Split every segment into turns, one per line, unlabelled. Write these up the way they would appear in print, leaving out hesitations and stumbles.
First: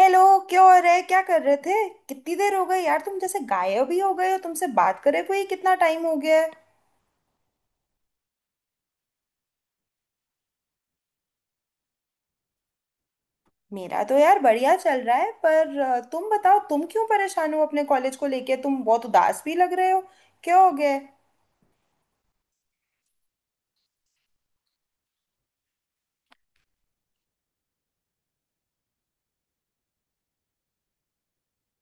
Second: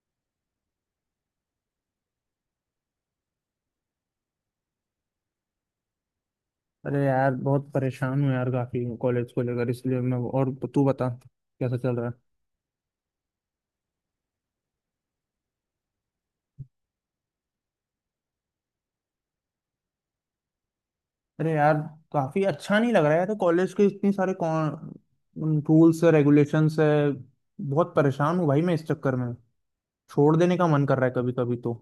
Hello. क्या हो रहा है? क्या कर रहे थे? कितनी देर हो गई यार, तुम जैसे गायब ही हो गए हो। तुमसे बात करे हुए ही कितना टाइम हो गया है।
अरे यार, बहुत परेशान हूँ यार, काफी कॉलेज को लेकर। इसलिए मैं, और तू बता कैसा चल रहा है।
मेरा तो यार बढ़िया चल रहा है, पर तुम बताओ, तुम क्यों परेशान हो अपने कॉलेज को लेके? तुम बहुत उदास भी लग रहे हो। क्या हो गया है?
अरे यार, काफी अच्छा नहीं लग रहा है यार। कॉलेज के इतने सारे कौन रूल्स है, रेगुलेशंस है। बहुत परेशान हूँ भाई मैं इस चक्कर में। छोड़ देने का मन कर रहा है कभी कभी तो।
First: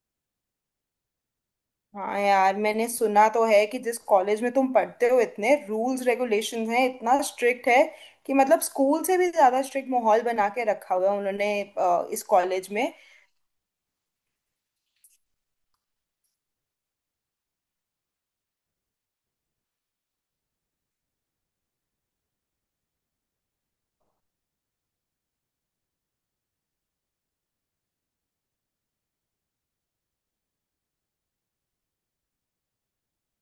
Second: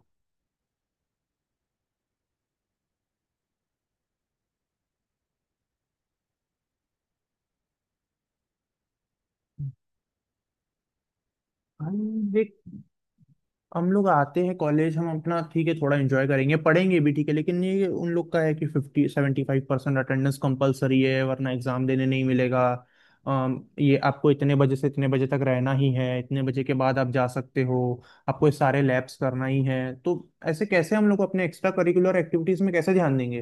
हाँ यार, मैंने सुना तो है कि जिस कॉलेज में तुम पढ़ते हो, इतने रूल्स रेगुलेशंस हैं, इतना स्ट्रिक्ट है कि मतलब स्कूल से भी ज्यादा स्ट्रिक्ट माहौल बना के रखा हुआ है उन्होंने
भाई
इस
देख,
कॉलेज में।
हम लोग आते हैं कॉलेज, हम अपना ठीक है थोड़ा एंजॉय करेंगे, पढ़ेंगे भी ठीक है, लेकिन ये उन लोग का है कि फिफ्टी 75% अटेंडेंस कंपलसरी है, वरना एग्जाम देने नहीं मिलेगा। ये आपको इतने बजे से इतने बजे तक रहना ही है, इतने बजे के बाद आप जा सकते हो। आपको ये सारे लैब्स करना ही है, तो ऐसे कैसे हम लोग अपने एक्स्ट्रा करिकुलर एक्टिविटीज में कैसे ध्यान देंगे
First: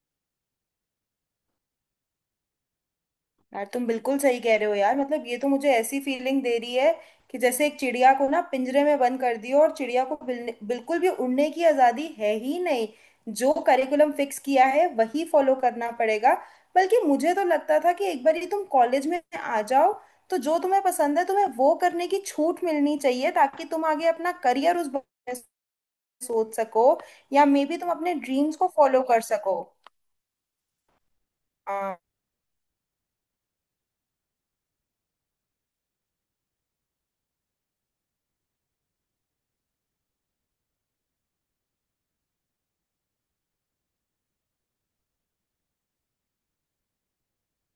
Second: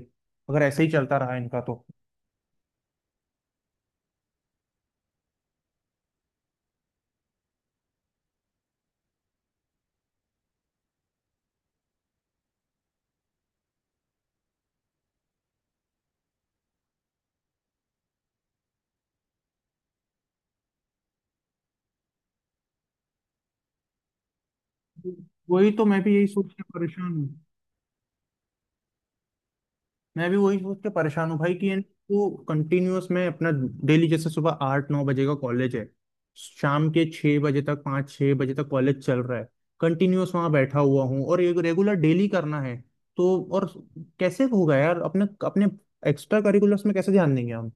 अगर ऐसे ही चलता रहा इनका तो।
यार तुम बिल्कुल सही कह रहे हो यार, मतलब ये तो मुझे ऐसी फीलिंग दे रही है कि जैसे एक चिड़िया को ना पिंजरे में बंद कर दियो, और चिड़िया को बिल्कुल भी उड़ने की आजादी है ही नहीं। जो करिकुलम फिक्स किया है वही फॉलो करना पड़ेगा। बल्कि मुझे तो लगता था कि एक बार ही तुम कॉलेज में आ जाओ, तो जो तुम्हें पसंद है, तुम्हें वो करने की छूट मिलनी चाहिए, ताकि तुम आगे अपना करियर उस बारे में
वही तो, मैं भी यही सोच
सोच
के
सको,
परेशान।
या मे बी तुम अपने ड्रीम्स को फॉलो कर सको।
मैं भी वही सोच के परेशान हूँ भाई कि यानी
हाँ।
तू कंटिन्यूअस में अपना डेली, जैसे सुबह 8-9 बजे का कॉलेज है, शाम के 6 बजे तक, 5-6 बजे तक कॉलेज चल रहा है। कंटिन्यूअस वहाँ बैठा हुआ हूँ, और एक रेगुलर डेली करना है तो और कैसे होगा यार, अपने अपने एक्स्ट्रा करिकुलर्स में कैसे ध्यान देंगे हम।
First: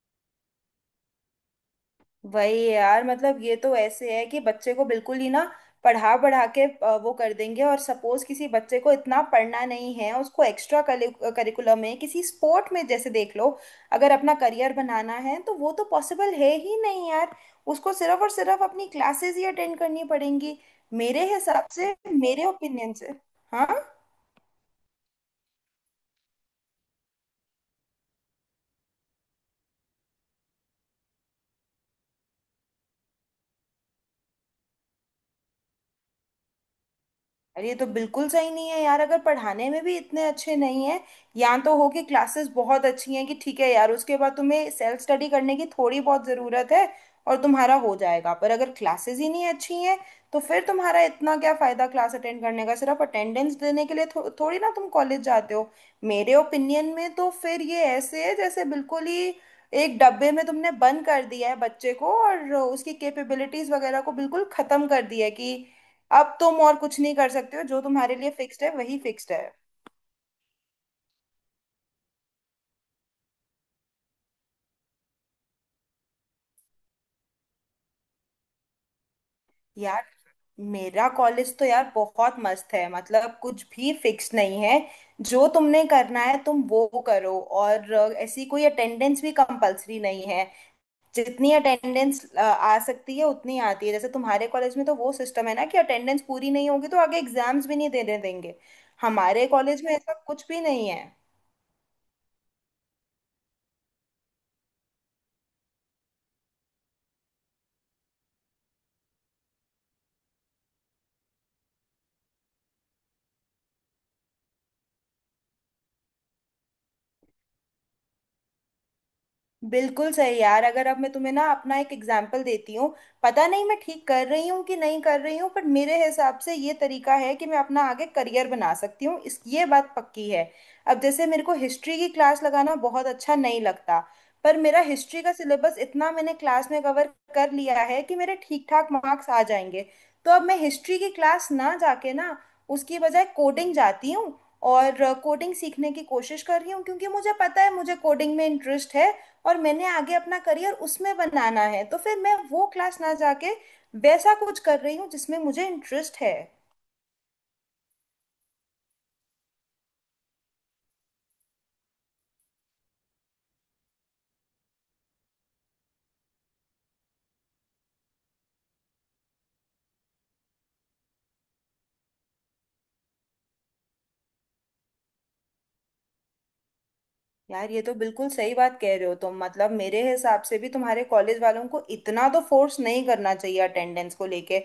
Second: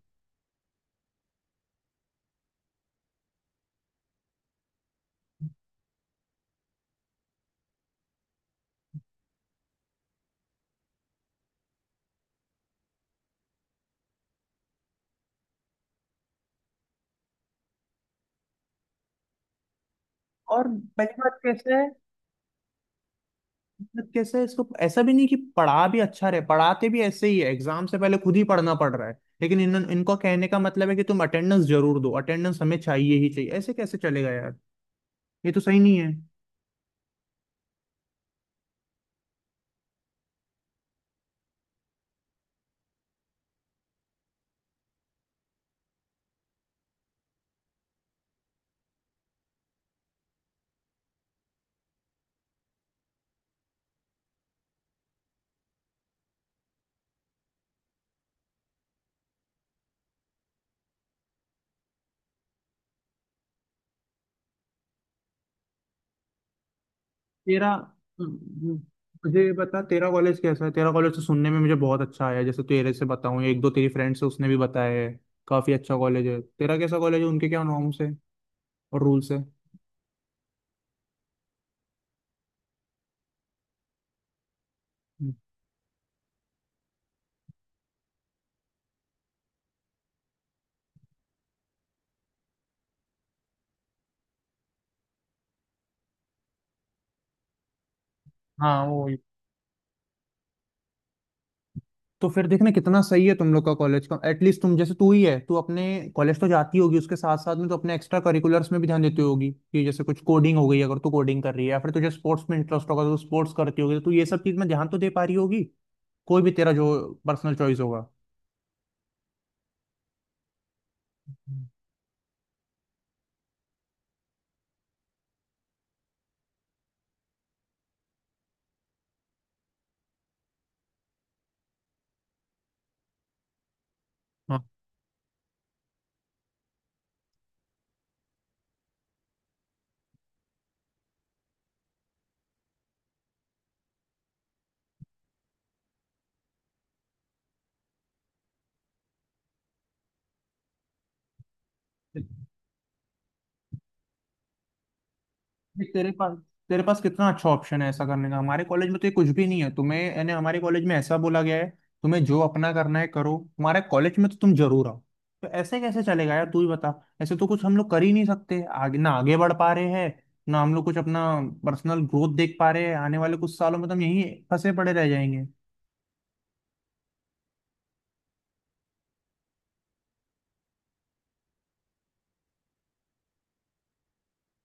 वही यार, मतलब ये तो ऐसे है कि बच्चे को बिल्कुल ही ना पढ़ा पढ़ा के वो कर देंगे। और सपोज किसी बच्चे को इतना पढ़ना नहीं है, उसको एक्स्ट्रा करिकुलम में किसी स्पोर्ट में जैसे देख लो, अगर अपना करियर बनाना है, तो वो तो पॉसिबल है ही नहीं यार। उसको सिर्फ और सिर्फ अपनी क्लासेस ही अटेंड करनी पड़ेंगी।
और पहली
मेरे
बात
हिसाब
कैसे है
से, मेरे ओपिनियन से। हाँ।
मतलब, कैसे इसको, ऐसा भी नहीं कि पढ़ा भी अच्छा रहे, पढ़ाते भी ऐसे ही है, एग्जाम से पहले खुद ही पढ़ना पड़ रहा है, लेकिन इन इनको कहने का मतलब है कि तुम अटेंडेंस जरूर दो, अटेंडेंस हमें चाहिए ही चाहिए। ऐसे कैसे चलेगा यार, ये तो सही नहीं है।
अरे ये तो बिल्कुल सही नहीं है यार, अगर पढ़ाने में भी इतने अच्छे नहीं है। या तो हो कि क्लासेस बहुत अच्छी हैं कि ठीक है यार, उसके बाद तुम्हें सेल्फ स्टडी करने की थोड़ी बहुत ज़रूरत है और तुम्हारा हो जाएगा। पर अगर क्लासेस ही नहीं अच्छी हैं, तो फिर तुम्हारा इतना क्या फ़ायदा क्लास अटेंड करने का? सिर्फ अटेंडेंस देने के लिए थोड़ी ना तुम कॉलेज जाते हो। मेरे ओपिनियन में तो फिर ये ऐसे है जैसे बिल्कुल ही एक डब्बे में तुमने बंद कर दिया है बच्चे को, और उसकी कैपेबिलिटीज़ वगैरह को बिल्कुल ख़त्म कर दिया है कि अब तुम और कुछ नहीं कर सकते हो,
तेरा
जो तुम्हारे लिए फिक्स्ड है वही फिक्स्ड
मुझे
है।
ये बता, तेरा कॉलेज कैसा है। तेरा कॉलेज तो सुनने में मुझे बहुत अच्छा आया, जैसे तेरे से बताऊं, एक दो तेरी फ्रेंड से, उसने भी बताया है काफी अच्छा कॉलेज है तेरा। कैसा कॉलेज है, उनके क्या नॉर्म्स है और रूल्स है।
यार मेरा कॉलेज तो यार बहुत मस्त है, मतलब कुछ भी फिक्स नहीं है। जो तुमने करना है तुम वो करो, और ऐसी कोई अटेंडेंस भी कंपलसरी नहीं है। जितनी अटेंडेंस आ सकती है उतनी आती है। जैसे तुम्हारे कॉलेज में तो वो सिस्टम है ना कि अटेंडेंस पूरी नहीं होगी तो आगे एग्जाम्स भी नहीं देने देंगे।
हाँ वो।
हमारे कॉलेज में ऐसा कुछ भी नहीं है।
तो फिर देखना कितना सही है तुम लोग का कॉलेज का। एटलीस्ट तुम, जैसे तू ही है, तू अपने कॉलेज तो जाती होगी, उसके साथ साथ में तो अपने एक्स्ट्रा करिकुलर्स में भी ध्यान देती होगी कि जैसे कुछ कोडिंग हो गई, अगर तू कोडिंग कर रही है, या फिर तुझे स्पोर्ट्स में इंटरेस्ट होगा तो स्पोर्ट्स करती होगी, तो तू ये सब चीज में ध्यान तो दे पा रही होगी, कोई भी तेरा जो पर्सनल चॉइस होगा।
बिल्कुल सही यार। अगर अब मैं तुम्हें ना अपना एक एग्जाम्पल देती हूँ, पता नहीं मैं ठीक कर रही हूँ कि नहीं कर रही हूँ, पर मेरे हिसाब से ये तरीका है कि मैं अपना आगे करियर बना सकती हूँ, इस ये बात पक्की है। अब जैसे मेरे को हिस्ट्री की क्लास लगाना बहुत अच्छा नहीं लगता, पर
हाँ,
मेरा हिस्ट्री का सिलेबस इतना मैंने क्लास में कवर कर लिया है कि मेरे ठीक ठाक मार्क्स आ जाएंगे। तो अब मैं हिस्ट्री की क्लास ना जाके, ना उसकी बजाय कोडिंग जाती हूँ, और कोडिंग सीखने की कोशिश कर रही हूँ, क्योंकि मुझे पता है मुझे कोडिंग में इंटरेस्ट है और मैंने आगे अपना करियर उसमें बनाना है। तो फिर मैं वो क्लास ना जाके वैसा कुछ कर रही हूँ जिसमें मुझे
देख, तेरे
इंटरेस्ट है।
पास तेरे पास कितना अच्छा ऑप्शन है ऐसा करने का। हमारे कॉलेज में तो ये कुछ भी नहीं है तुम्हें, यानी हमारे कॉलेज में ऐसा बोला गया है तुम्हें जो अपना करना है करो, हमारे कॉलेज में तो तुम जरूर आओ। तो ऐसे कैसे चलेगा यार, तू ही बता। ऐसे तो कुछ हम लोग कर ही नहीं सकते, आगे ना आगे बढ़ पा रहे हैं, ना हम लोग कुछ अपना पर्सनल ग्रोथ देख पा रहे हैं। आने वाले कुछ सालों में तो हम यहीं फंसे पड़े रह जाएंगे।
यार ये तो बिल्कुल सही बात कह रहे हो तुम, मतलब मेरे हिसाब से भी तुम्हारे कॉलेज वालों को इतना तो फोर्स नहीं करना चाहिए अटेंडेंस को लेके।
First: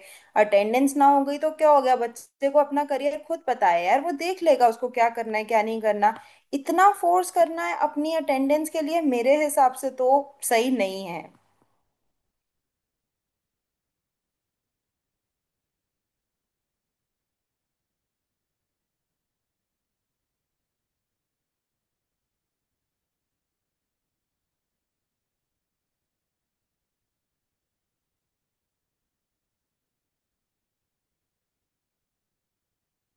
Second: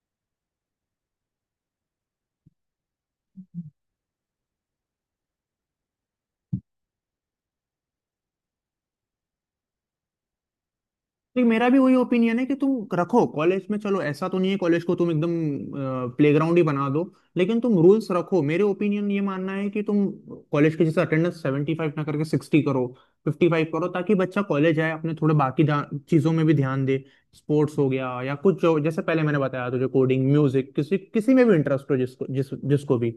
अटेंडेंस ना हो गई तो क्या हो गया? बच्चे को अपना करियर खुद पता है यार, वो देख लेगा उसको क्या करना है क्या नहीं करना। इतना फोर्स करना है अपनी अटेंडेंस के लिए, मेरे हिसाब से तो सही नहीं है।
नहीं, मेरा भी वही ओपिनियन है कि तुम रखो कॉलेज में, चलो ऐसा तो नहीं है कॉलेज को तुम एकदम प्लेग्राउंड ही बना दो, लेकिन तुम रूल्स रखो। मेरे ओपिनियन ये मानना है कि तुम कॉलेज के जैसे अटेंडेंस 75 ना करके 60 करो, 55 करो, ताकि बच्चा कॉलेज आए, अपने थोड़े बाकी चीजों में भी ध्यान दे। स्पोर्ट्स हो गया, या कुछ जो जैसे पहले मैंने बताया तुझे, कोडिंग, म्यूजिक, किसी किसी में भी इंटरेस्ट हो, जिसको जिसको भी।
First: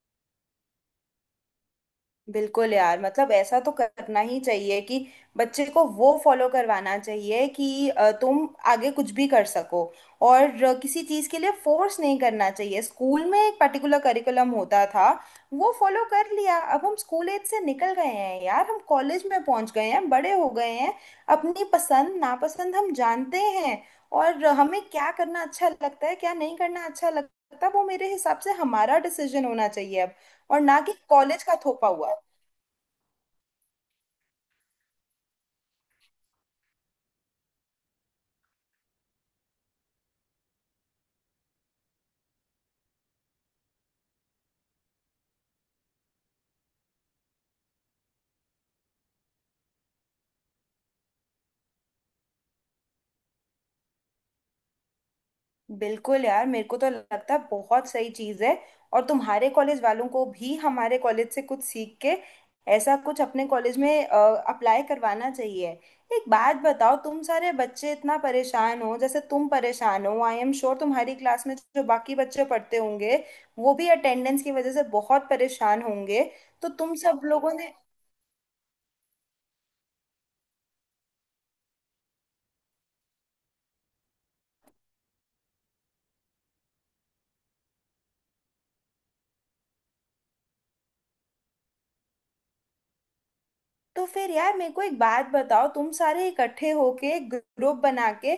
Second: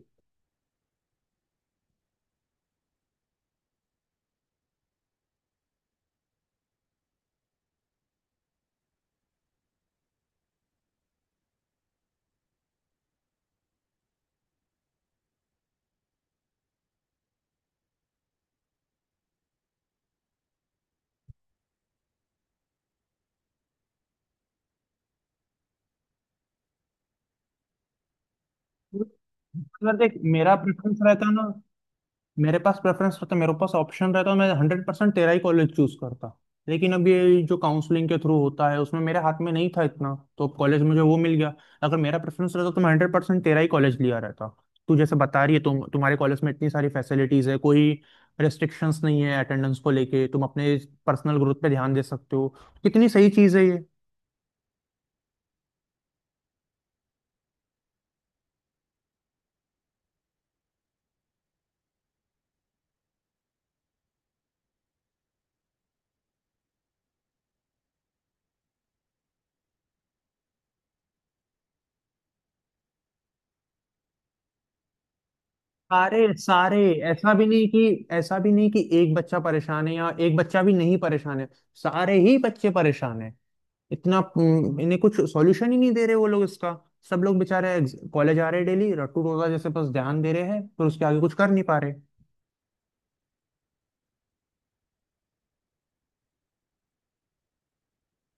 बिल्कुल यार, मतलब ऐसा तो करना ही चाहिए कि बच्चे को वो फॉलो करवाना चाहिए कि तुम आगे कुछ भी कर सको, और किसी चीज़ के लिए फोर्स नहीं करना चाहिए। स्कूल में एक पर्टिकुलर करिकुलम होता था, वो फॉलो कर लिया। अब हम स्कूल एज से निकल गए हैं यार, हम कॉलेज में पहुंच गए हैं, बड़े हो गए हैं। अपनी पसंद नापसंद हम जानते हैं, और हमें क्या करना अच्छा लगता है क्या नहीं करना अच्छा लगता, वो मेरे हिसाब से हमारा डिसीजन होना
अगर
चाहिए
देख,
अब,
मेरा
और ना कि
प्रेफरेंस रहता ना,
कॉलेज का थोपा हुआ।
मेरे पास प्रेफरेंस होता, मेरे पास ऑप्शन रहता, मैं 100% तेरा ही कॉलेज चूज करता, लेकिन अब ये जो काउंसलिंग के थ्रू होता है उसमें मेरे हाथ में नहीं था इतना, तो अब कॉलेज मुझे वो मिल गया। अगर मेरा प्रेफरेंस रहता तो मैं 100% तेरा ही कॉलेज लिया रहता। तू जैसे बता रही है, तुम्हारे कॉलेज में इतनी सारी फैसिलिटीज है, कोई रिस्ट्रिक्शंस नहीं है अटेंडेंस को लेके, तुम अपने पर्सनल ग्रोथ पे ध्यान दे सकते हो, कितनी सही चीज़ है ये।
बिल्कुल यार, मेरे को तो लगता है बहुत सही चीज़ है, और तुम्हारे कॉलेज वालों को भी हमारे कॉलेज से कुछ सीख के ऐसा कुछ अपने कॉलेज में अप्लाई करवाना चाहिए। एक बात बताओ, तुम सारे बच्चे इतना परेशान हो जैसे तुम परेशान हो? आई एम श्योर तुम्हारी क्लास में जो बाकी बच्चे पढ़ते होंगे वो भी अटेंडेंस की वजह से बहुत परेशान होंगे।
सारे
तो
सारे,
तुम सब
ऐसा भी
लोगों
नहीं
ने,
कि एक बच्चा परेशान है या एक बच्चा भी नहीं परेशान है, सारे ही बच्चे परेशान है इतना। इन्हें कुछ सॉल्यूशन ही नहीं दे रहे वो लोग इसका। सब लोग बेचारे कॉलेज आ रहे डेली, रट्टू रोजा जैसे बस ध्यान दे रहे हैं, पर उसके आगे कुछ कर नहीं पा रहे।
तो फिर यार मेरे को एक बात बताओ, तुम सारे इकट्ठे होके एक ग्रुप बना के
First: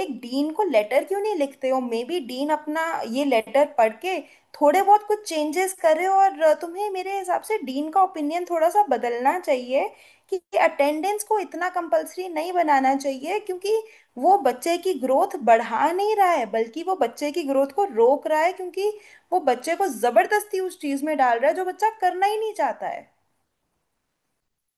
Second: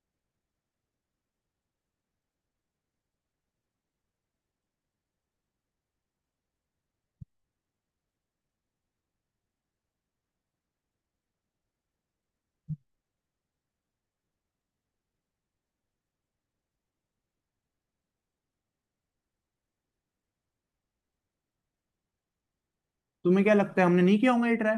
एक डीन को लेटर क्यों नहीं लिखते हो? मे बी डीन अपना ये लेटर पढ़ के थोड़े बहुत कुछ चेंजेस करे, और तुम्हें मेरे हिसाब से डीन का ओपिनियन थोड़ा सा बदलना चाहिए कि अटेंडेंस को इतना कंपलसरी नहीं बनाना चाहिए, क्योंकि वो बच्चे की ग्रोथ बढ़ा नहीं रहा है, बल्कि वो बच्चे की ग्रोथ को रोक रहा है, क्योंकि वो बच्चे को जबरदस्ती उस चीज में डाल रहा है जो बच्चा करना ही नहीं चाहता है।
तुम्हें क्या लगता है, हमने नहीं किया होगा ये ट्राई?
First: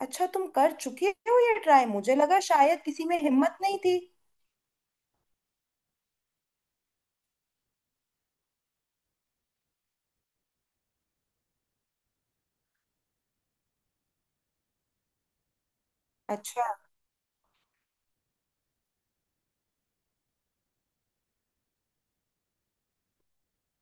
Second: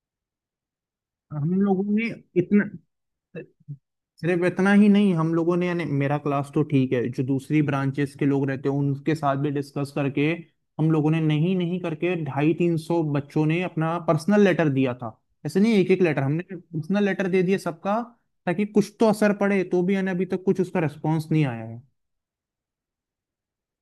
अच्छा, तुम कर चुके हो
हम
ये
लोगों
ट्राई?
ने
मुझे लगा
इतना
शायद किसी में हिम्मत नहीं थी।
सिर्फ इतना ही नहीं, हम लोगों ने, यानी मेरा क्लास तो ठीक है, जो दूसरी ब्रांचेस के लोग रहते हैं उनके साथ भी डिस्कस करके हम लोगों ने, नहीं नहीं करके 250-300 बच्चों ने अपना पर्सनल लेटर दिया था। ऐसे नहीं, एक एक लेटर हमने
अच्छा।
पर्सनल लेटर दे दिया सबका, ताकि कुछ तो असर पड़े, तो भी यानी अभी तक कुछ उसका रिस्पॉन्स नहीं आया है।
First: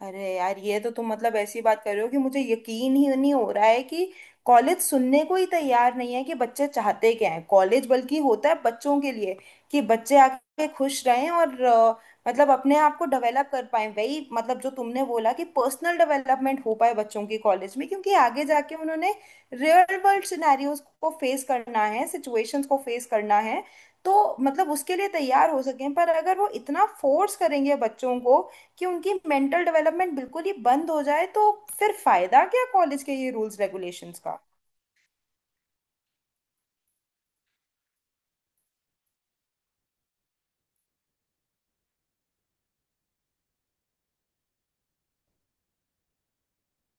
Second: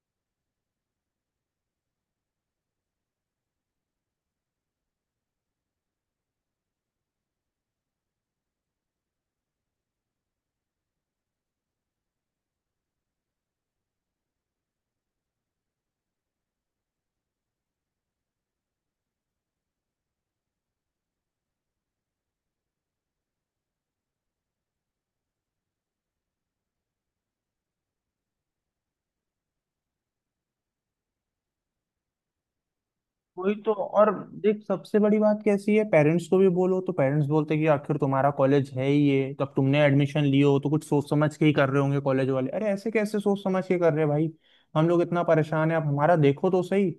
अरे यार, ये तो तुम मतलब ऐसी बात कर रहे हो कि मुझे यकीन ही नहीं हो रहा है कि कॉलेज सुनने को ही तैयार नहीं है कि बच्चे चाहते क्या हैं। कॉलेज बल्कि होता है बच्चों के लिए कि बच्चे आके खुश रहें और मतलब अपने आप को डेवलप कर पाए, वही मतलब जो तुमने बोला कि पर्सनल डेवलपमेंट हो पाए बच्चों की कॉलेज में, क्योंकि आगे जाके उन्होंने रियल वर्ल्ड सिनेरियोज को फेस करना है, सिचुएशंस को फेस करना है, तो मतलब उसके लिए तैयार हो सकें। पर अगर वो इतना फोर्स करेंगे बच्चों को कि उनकी मेंटल डेवलपमेंट बिल्कुल ही बंद हो जाए, तो फिर फायदा क्या कॉलेज के ये
वही
रूल्स
तो। और
रेगुलेशंस का?
देख, सबसे बड़ी बात कैसी है, पेरेंट्स को भी बोलो तो पेरेंट्स बोलते हैं कि आखिर तुम्हारा कॉलेज है ही ये, तब तुमने एडमिशन लियो हो, तो कुछ सोच समझ के ही कर रहे होंगे कॉलेज वाले। अरे ऐसे कैसे सोच समझ के कर रहे हैं भाई, हम लोग इतना परेशान है, आप हमारा देखो तो सही।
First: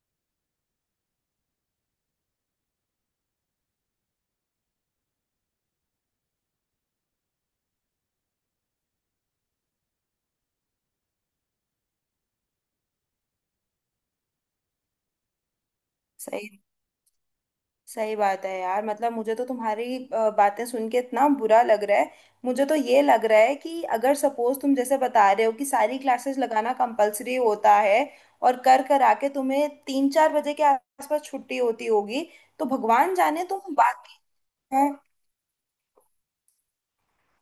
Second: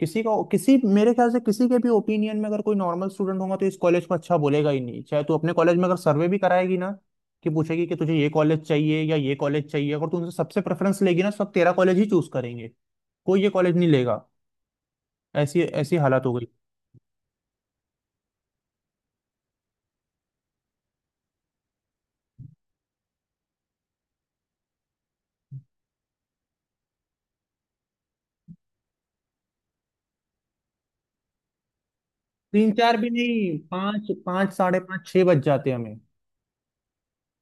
किसी, मेरे ख्याल से किसी के भी ओपिनियन में, अगर कोई नॉर्मल स्टूडेंट होगा तो इस कॉलेज को अच्छा बोलेगा ही नहीं। चाहे तू अपने कॉलेज में अगर सर्वे भी कराएगी ना, कि पूछेगी कि तुझे ये कॉलेज चाहिए या ये कॉलेज चाहिए, अगर तू उनसे सबसे प्रेफरेंस लेगी ना, तो सब तेरा कॉलेज ही चूज करेंगे, कोई ये कॉलेज नहीं लेगा। ऐसी ऐसी हालत हो गई।
सही। सही बात है यार, मतलब मुझे तो तुम्हारी बातें सुन के इतना बुरा लग रहा है। मुझे तो ये लग रहा है कि अगर सपोज तुम जैसे बता रहे हो कि सारी क्लासेस लगाना कंपलसरी होता है और कर कर आके तुम्हें 3-4 बजे के आसपास छुट्टी होती होगी, तो
3-4 भी
भगवान जाने
नहीं,
तुम
पाँच,
बाकी।
पाँच साढ़े पाँच, छह बज जाते हैं हमें।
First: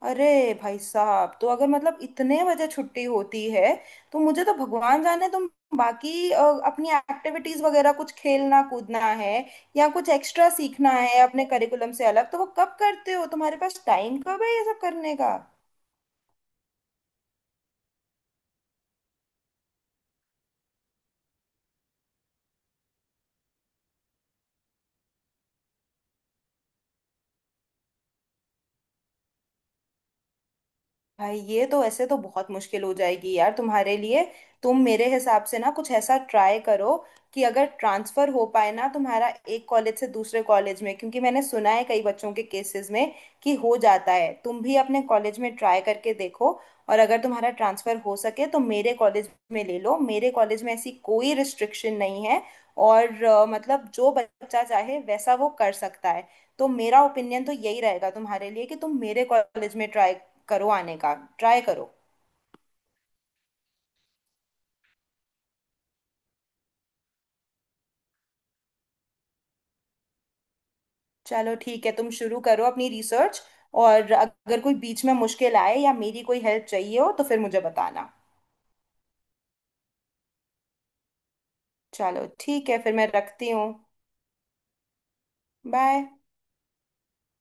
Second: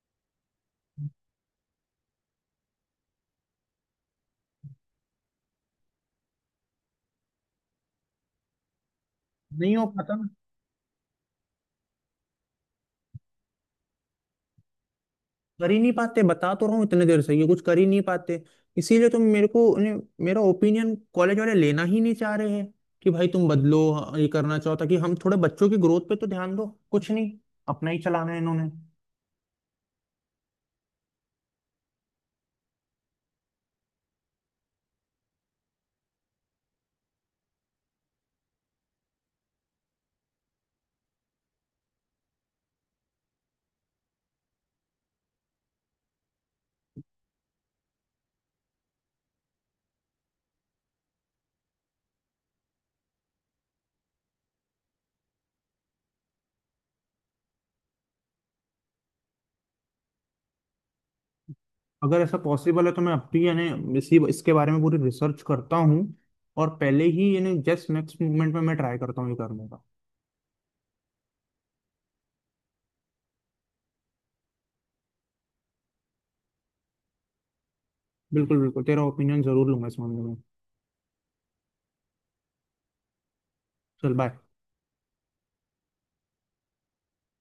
अरे भाई साहब, तो अगर मतलब इतने बजे छुट्टी होती है, तो मुझे तो भगवान जाने तुम बाकी अपनी एक्टिविटीज वगैरह कुछ खेलना कूदना है
नहीं हो
या कुछ
पाता ना,
एक्स्ट्रा सीखना है अपने करिकुलम से अलग, तो वो कब करते हो? तुम्हारे पास टाइम कब है ये सब करने का?
कर ही नहीं पाते, बता तो रहा हूँ इतने देर से, ये कुछ कर ही नहीं पाते। इसीलिए तुम, मेरे को मेरा ओपिनियन कॉलेज वाले लेना ही नहीं चाह रहे हैं कि भाई तुम बदलो ये, करना चाहो ताकि हम, थोड़े बच्चों की ग्रोथ पे तो ध्यान दो, कुछ नहीं, अपना ही चलाना है इन्होंने।
भाई ये तो ऐसे तो बहुत मुश्किल हो जाएगी यार तुम्हारे लिए। तुम मेरे हिसाब से ना कुछ ऐसा ट्राई करो कि अगर ट्रांसफर हो पाए ना तुम्हारा एक कॉलेज से दूसरे कॉलेज में, क्योंकि मैंने सुना है कई बच्चों के केसेस में कि हो जाता है। तुम भी अपने कॉलेज में ट्राई करके देखो, और अगर तुम्हारा ट्रांसफर हो सके तो मेरे कॉलेज में ले लो। मेरे कॉलेज में ऐसी कोई रिस्ट्रिक्शन नहीं है, और मतलब जो बच्चा चाहे वैसा वो कर सकता है। तो मेरा ओपिनियन तो यही रहेगा तुम्हारे लिए कि तुम मेरे कॉलेज में ट्राई करो आने का। ट्राई करो।
अगर ऐसा पॉसिबल है तो मैं अब भी, यानी इसी इसके बारे में पूरी रिसर्च करता हूँ, और पहले ही यानी जस्ट नेक्स्ट मूवमेंट में मैं ट्राई करता हूँ ये करने का।
चलो ठीक है, तुम शुरू करो अपनी रिसर्च। और अगर कोई बीच में मुश्किल आए या मेरी कोई हेल्प चाहिए हो तो फिर मुझे बताना।
बिल्कुल बिल्कुल, तेरा ओपिनियन जरूर लूंगा इस मामले में।
चलो ठीक है, फिर मैं रखती हूँ।
चल, बाय।
बाय।